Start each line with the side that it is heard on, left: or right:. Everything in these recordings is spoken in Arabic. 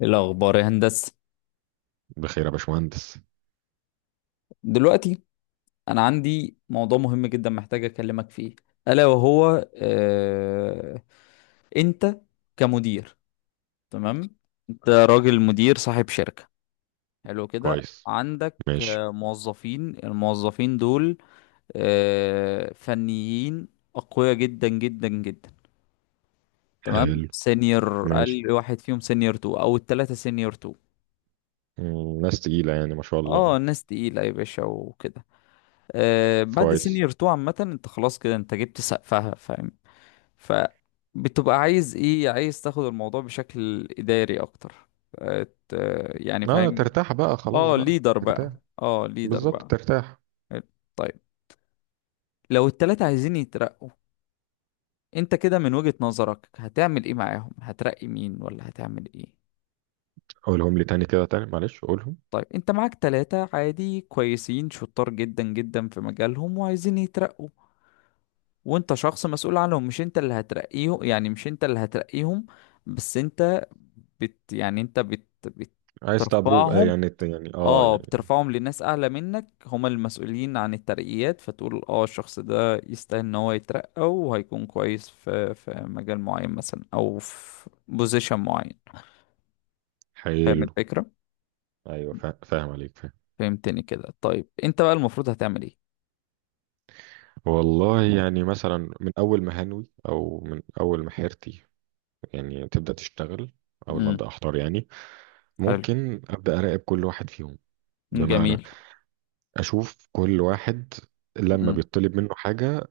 left: إيه الأخبار يا هندسة؟
right: بخير يا باشمهندس.
left: دلوقتي أنا عندي موضوع مهم جدا محتاج أكلمك فيه، ألا وهو آه... أنت كمدير. تمام، أنت راجل مدير صاحب شركة. حلو كده،
right: كويس.
left: عندك
right: ماشي.
left: الموظفين دول فنيين أقوياء جدا جدا جدا. تمام،
right: حلو.
left: سينيور.
right: ماشي.
left: أقل واحد فيهم سينيور تو أو التلاتة سينيور تو.
right: مم، ناس تقيلة يعني ما شاء الله.
left: اه ناس تقيلة يا باشا وكده. بعد
right: كويس.
left: سينيور 2 عامة انت خلاص، كده انت جبت سقفها. فاهم؟ فبتبقى عايز ايه؟ عايز تاخد الموضوع بشكل اداري اكتر. آه، ت- يعني
right: اه،
left: فاهم.
right: ترتاح بقى خلاص
left: اه
right: بقى
left: ليدر
right: ترتاح
left: بقى، اه ليدر
right: بالظبط
left: بقى.
right: ترتاح.
left: حلو. طيب، لو التلاتة عايزين يترقوا، انت كده من وجهة نظرك هتعمل ايه معاهم؟ هترقي مين ولا هتعمل ايه؟
right: قولهم لي تاني كده تاني، معلش قولهم.
left: طيب انت معاك تلاتة عادي كويسين شطار جدا جدا في مجالهم وعايزين يترقوا، وانت شخص مسؤول عنهم. مش انت اللي هترقيهم، يعني مش انت اللي هترقيهم، بس انت بت يعني انت بت
right: عايز تبروف
left: بترفعهم.
right: يعني
left: اه بترفعهم لناس اعلى منك، هما المسؤولين عن الترقيات، فتقول اه الشخص ده يستاهل ان هو يترقى وهيكون كويس في مجال معين مثلا او في بوزيشن معين. فاهم
right: حلو.
left: الفكرة؟
right: ايوه فاهم عليك، فاهم.
left: فهمتني كده؟ طيب انت بقى المفروض هتعمل ايه؟
right: والله يعني مثلا من اول ما هنوي او من اول ما حيرتي يعني تبدا تشتغل، اول ما
left: امم
right: ابدا احضر يعني
left: حلو.
right: ممكن ابدا اراقب كل واحد فيهم. بمعنى
left: جميل.
right: اشوف كل واحد لما
left: امم
right: بيطلب منه حاجة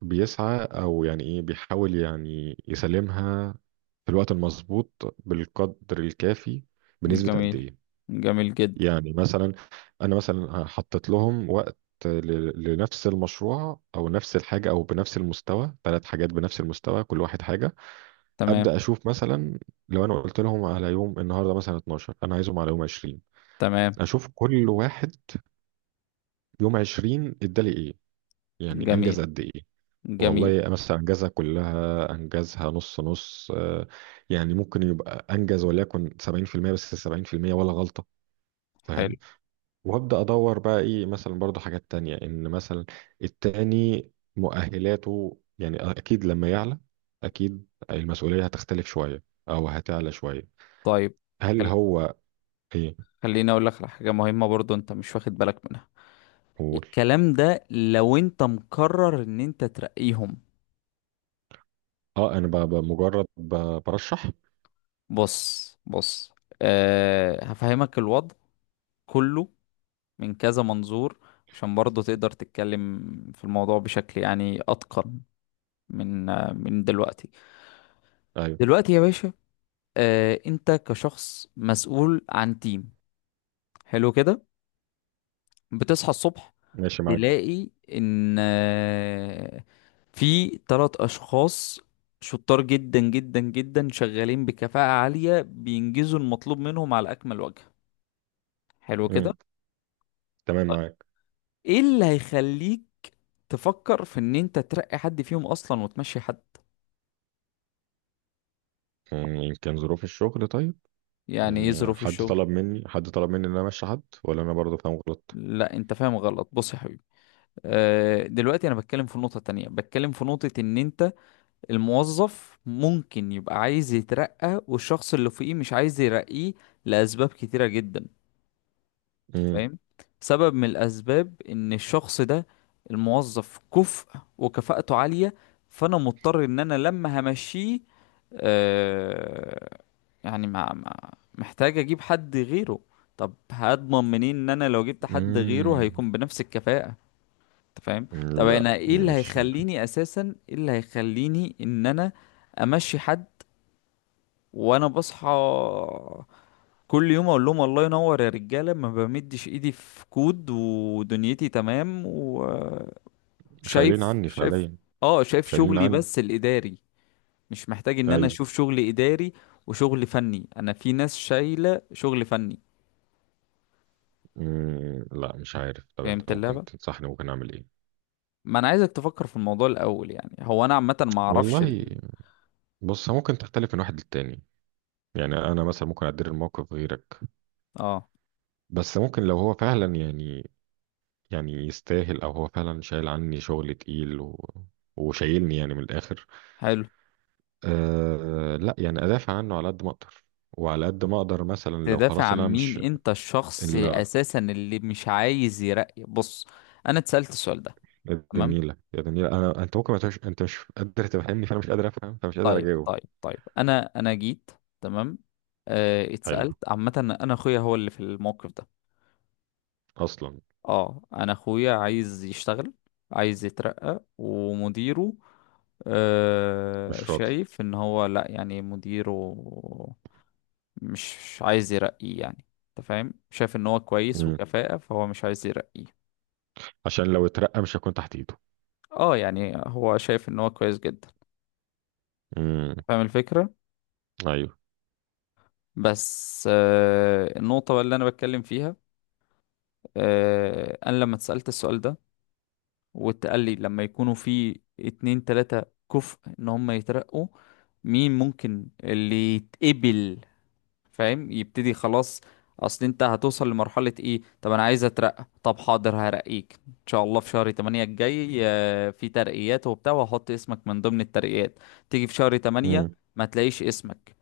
right: بيسعى او يعني ايه، بيحاول يعني يسلمها في الوقت المظبوط بالقدر الكافي، بنسبة قد
left: جميل،
right: ايه.
left: جميل جدا.
right: يعني مثلا انا مثلا حطيت لهم وقت لنفس المشروع او نفس الحاجة او بنفس المستوى، ثلاث حاجات بنفس المستوى، كل واحد حاجة.
left: تمام.
right: ابدا اشوف مثلا لو انا قلت لهم على يوم النهارده مثلا 12، انا عايزهم على يوم 20.
left: تمام.
right: اشوف كل واحد يوم 20 ادالي ايه، يعني انجز
left: جميل.
right: قد ايه.
left: جميل.
right: والله مثلا أنجزها كلها، أنجزها نص نص، يعني ممكن يبقى أنجز وليكن 70%، بس 70% ولا غلطة.
left: حلو.
right: فاهم. وأبدأ أدور بقى إيه مثلا برضو، حاجات تانية إن مثلا التاني مؤهلاته يعني أكيد لما يعلى أكيد المسؤولية هتختلف شوية أو هتعلى شوية.
left: طيب
right: هل
left: خل...
right: هو إيه؟
left: خليني اقول لك على حاجه مهمه برضو انت مش واخد بالك منها.
right: قول.
left: الكلام ده لو انت مقرر ان انت ترقيهم.
right: أه أنا مجرد برشح.
left: بص بص، أه هفهمك الوضع كله من كذا منظور، عشان برضو تقدر تتكلم في الموضوع بشكل يعني اتقن. من من دلوقتي.
right: أيوه.
left: دلوقتي يا باشا، أه انت كشخص مسؤول عن تيم، حلو كده، بتصحى الصبح
right: ماشي معاك.
left: تلاقي ان في ثلاث اشخاص شطار جدا جدا جدا شغالين بكفاءة عالية بينجزوا المطلوب منهم على اكمل وجه. حلو كده.
right: مم. تمام معاك.
left: ايه اللي هيخليك تفكر في ان انت ترقي حد فيهم اصلا وتمشي حد؟
right: مم، يمكن ظروف الشغل. طيب
left: يعني ايه
right: يعني
left: ظروف الشغل؟
right: حد طلب مني ان انا امشي حد، ولا انا برضه فاهم غلط؟
left: لا انت فاهم غلط. بص يا حبيبي، دلوقتي انا بتكلم في نقطة تانية. بتكلم في نقطة ان انت الموظف ممكن يبقى عايز يترقى والشخص اللي فوقيه مش عايز يرقيه لأسباب كتيرة جدا.
right: امم.
left: فاهم؟ سبب من الاسباب ان الشخص ده، الموظف، كفء وكفاءته عالية، فانا مضطر ان انا لما همشيه، آه يعني ما ما محتاج اجيب حد غيره. طب هضمن منين ان انا لو جبت حد غيره
right: امم.
left: هيكون بنفس الكفاءة؟ انت فاهم؟ طب
right: لا
left: انا ايه اللي
right: مش عارف.
left: هيخليني اساسا، ايه اللي هيخليني ان انا امشي حد؟ وانا بصحى كل يوم اقول لهم الله ينور يا رجاله، ما بمدش ايدي في كود، ودنيتي تمام وشايف.
right: شايلين
left: شايف
right: عني فعليا.
left: اه، شايف
right: شايلين
left: شغلي
right: عني.
left: بس الاداري، مش محتاج ان انا
right: ايوه.
left: اشوف شغل اداري وشغل فني. انا في ناس شايله شغل فني.
right: امم، لا مش عارف. طب انت
left: فهمت
right: ممكن
left: اللعبه؟
right: تنصحني ممكن اعمل ايه؟
left: ما انا عايزك تفكر في الموضوع الاول. يعني هو انا عامه ما اعرفش
right: والله بص، ممكن تختلف من واحد للتاني. يعني انا مثلا ممكن ادير الموقف غيرك،
left: اه.
right: بس ممكن لو هو فعلا يعني يعني يستاهل، او هو فعلا شايل عني شغل تقيل و... وشايلني يعني من الاخر،
left: حلو.
right: أه لا يعني ادافع عنه على قد ما اقدر. وعلى قد ما اقدر مثلا لو
left: تدافع
right: خلاص اللي
left: عن
right: انا
left: مين؟
right: مش
left: انت الشخص
right: الا.
left: اساسا اللي مش عايز يرقي. بص، انا اتسالت السؤال ده.
right: يا
left: تمام.
right: دنيله يا دنيله، انا انت ممكن ما تبقاش، انت مش قادر تفهمني فانا مش قادر افهم فمش قادر
left: طيب
right: اجاوب.
left: طيب طيب، انا جيت. تمام،
right: حلو.
left: اتسألت عامة. انا اخويا هو اللي في الموقف ده.
right: اصلا.
left: اه انا اخويا عايز يشتغل، عايز يترقى، ومديره
right: مش راضي.
left: شايف ان هو، لا يعني مديره، مش عايز يرقيه. يعني انت فاهم، شايف ان هو كويس
right: مم.
left: وكفاءة، فهو مش عايز يرقيه.
right: عشان لو اترقى مش هكون تحت ايده.
left: اه يعني هو شايف ان هو كويس جدا.
right: مم.
left: فاهم الفكرة؟
right: ايوه.
left: بس النقطة بقى اللي انا بتكلم فيها، انا لما اتسألت السؤال ده واتقال لي لما يكونوا في اتنين تلاتة كفء ان هم يترقوا، مين ممكن اللي يتقبل؟ فاهم؟ يبتدي خلاص. اصل انت هتوصل لمرحلة ايه؟ طب انا عايز اترقى. طب حاضر، هرقيك ان شاء الله في شهر 8 الجاي، في ترقيات وبتاع، وهحط اسمك من ضمن الترقيات. تيجي في شهر 8
right: مم.
left: ما تلاقيش اسمك.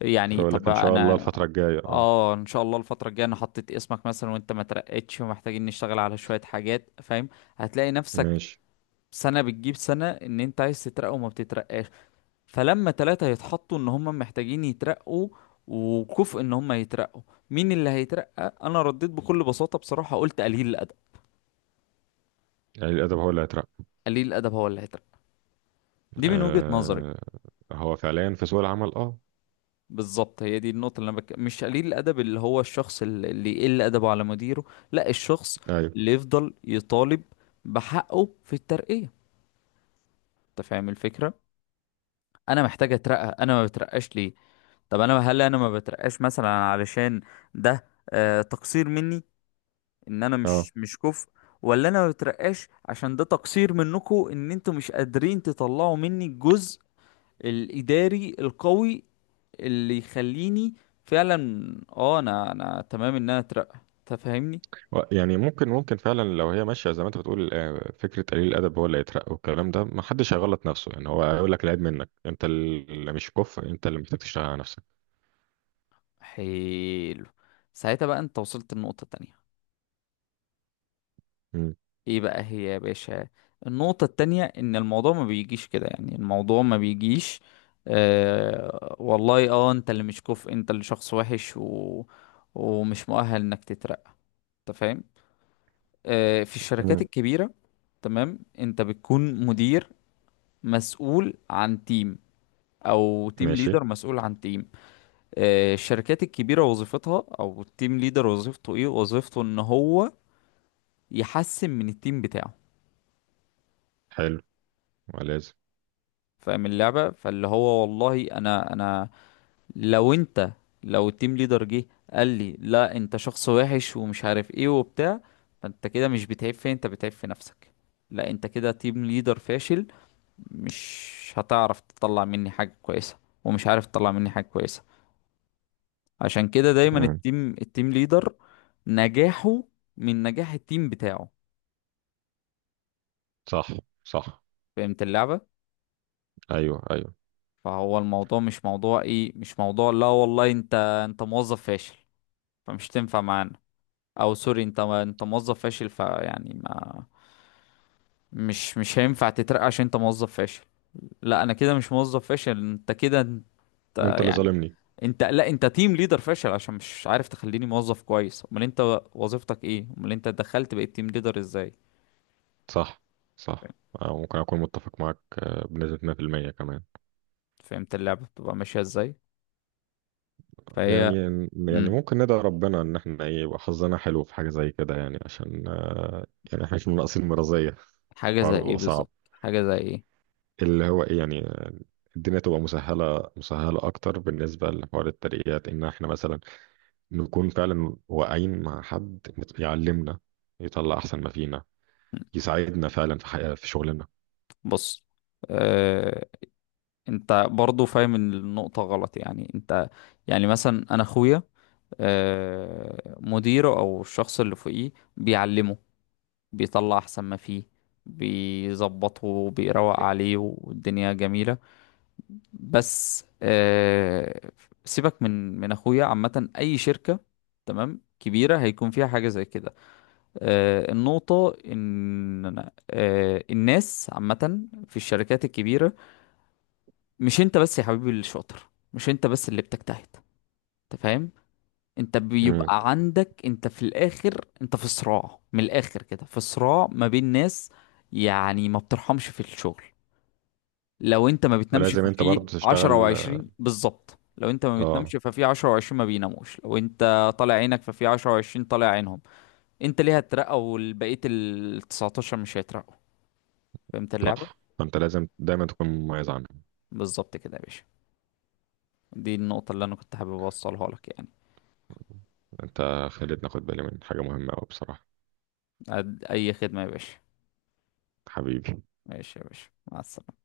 left: يعني
right: فاقول
left: طب
right: لك ان شاء الله
left: انا،
right: الفتره الجايه اه.
left: اه ان شاء الله الفترة الجاية انا حطيت اسمك مثلا وانت ما ترقتش ومحتاجين نشتغل على شوية حاجات. فاهم؟ هتلاقي نفسك
right: ماشي.
left: سنة بتجيب سنة ان انت عايز تترقى وما بتترقاش. فلما تلاتة يتحطوا ان هم محتاجين يترقوا وكفء ان هم يترقوا، مين اللي هيترقى؟ انا رديت بكل بساطة، بصراحة، قلت قليل الادب.
right: قليل الادب هو اللي هيترقى.
left: قليل الادب هو اللي هيترقى. دي من وجهة نظري.
right: أه، هو فعليا في سوق العمل اه.
left: بالظبط، هي دي النقطة اللي مش قليل الأدب اللي هو الشخص اللي يقل أدبه على مديره. لا، الشخص
right: ايوه.
left: اللي يفضل يطالب بحقه في الترقية. أنت فاهم الفكرة؟ أنا محتاج أترقى، أنا ما بترقاش ليه؟ طب أنا هل أنا ما بترقاش مثلا علشان ده تقصير مني، إن أنا
right: اه.
left: مش كفء؟ ولا أنا ما بترقاش عشان ده تقصير منكم، إن أنتوا مش قادرين تطلعوا مني الجزء الإداري القوي اللي يخليني فعلا، اه انا، انا تمام ان انا اترقى؟ تفهمني؟
right: يعني ممكن فعلا لو هي ماشيه زي ما انت بتقول فكره قليل الادب هو اللي هيترقى، والكلام ده ما حدش هيغلط نفسه. يعني هو هيقول لك العيب منك، انت اللي مش كفء، انت اللي محتاج تشتغل على نفسك.
left: حلو. ساعتها بقى انت وصلت النقطة التانية.
right: مم.
left: ايه بقى هي يا باشا؟ النقطة التانية ان الموضوع ما بيجيش كده. يعني الموضوع ما بيجيش والله اه انت اللي مش كفء، انت اللي شخص وحش ومش مؤهل انك تترقى. انت فاهم؟ في الشركات
right: مم.
left: الكبيرة، تمام، انت بتكون مدير مسؤول عن تيم، او تيم
right: ماشي.
left: ليدر مسؤول عن تيم. الشركات الكبيرة وظيفتها، أو التيم ليدر وظيفته إيه؟ وظيفته إن هو يحسن من التيم بتاعه.
right: حلو. ولازم.
left: فاهم اللعبة؟ فاللي هو والله، أنا أنا، لو أنت، لو التيم ليدر جه قال لي لا أنت شخص وحش ومش عارف إيه وبتاع، فأنت كده مش بتعيب فين؟ أنت بتعيب في نفسك. لا أنت كده تيم ليدر فاشل، مش هتعرف تطلع مني حاجة كويسة. ومش عارف تطلع مني حاجة كويسة. عشان كده دايما
right: مم.
left: التيم، التيم ليدر نجاحه من نجاح التيم بتاعه.
right: صح. صح.
left: فهمت اللعبة؟
right: ايوه ايوه.
left: فهو الموضوع مش موضوع ايه، مش موضوع لا والله انت، انت موظف فاشل فمش تنفع معانا، او سوري انت، انت موظف فاشل فيعني ما مش هينفع تترقى عشان انت موظف فاشل. لا انا كده مش موظف فاشل، انت كده انت
right: انت اللي
left: يعني،
right: ظالمني.
left: انت لا انت تيم ليدر فاشل عشان مش عارف تخليني موظف كويس. امال انت وظيفتك ايه؟ امال انت دخلت بقيت تيم ليدر ازاي؟
right: صح. صح.
left: فهمت؟
right: أو ممكن اكون متفق معاك بنسبه 100% كمان.
left: فهمت اللعبة بتبقى ماشية ازاي؟ فهي.
right: يعني يعني
left: مم.
right: ممكن ندعي ربنا ان احنا ايه يبقى حظنا حلو في حاجه زي كده، يعني عشان يعني احنا مش ناقصين مرضيه،
left: حاجة زي
right: الحوار
left: ايه
right: بيبقى صعب.
left: بالظبط؟ حاجة زي ايه؟
right: اللي هو ايه يعني الدنيا تبقى مسهلة، مسهلة أكتر بالنسبة لحوار الترقيات، إن إحنا مثلا نكون فعلا واقعين مع حد يعلمنا، يطلع أحسن ما فينا، يساعدنا فعلا في حياة في شغلنا.
left: بص، آه، انت برضو فاهم إن النقطة غلط. يعني انت، يعني مثلا انا اخويا، مديره او الشخص اللي فوقيه بيعلمه، بيطلع احسن ما فيه، بيظبطه، بيروق عليه، والدنيا جميلة. بس سيبك من اخويا. عامة اي شركة، تمام، كبيرة هيكون فيها حاجة زي كده. النقطة ان الناس عامة في الشركات الكبيرة، مش انت بس يا حبيبي اللي شاطر، مش انت بس اللي بتجتهد. انت فاهم؟ انت
right: مم.
left: بيبقى عندك، انت في الاخر، انت في صراع، من الاخر كده في صراع ما بين ناس. يعني ما بترحمش في الشغل. لو انت ما بتنامش
right: فلازم أنت برضه
left: ففي عشرة
right: تشتغل.
left: وعشرين بالظبط لو انت ما
right: آه.
left: بتنامش ففي عشرة وعشرين ما بيناموش. لو انت طالع عينك ففي عشرة وعشرين طالع عينهم. انت ليه هترقى والبقية ال 19 مش هيترقوا؟ فهمت اللعبة؟
right: صح، فأنت لازم دايما تكون مميز عنهم.
left: بالظبط كده يا باشا، دي النقطة اللي انا كنت حابب اوصلها لك، يعني
right: أنت خليتني أخد بالي من حاجة مهمة أوي بصراحة.
left: اي خدمة يا باشا.
right: حبيبي.
left: ماشي يا باشا، مع السلامة.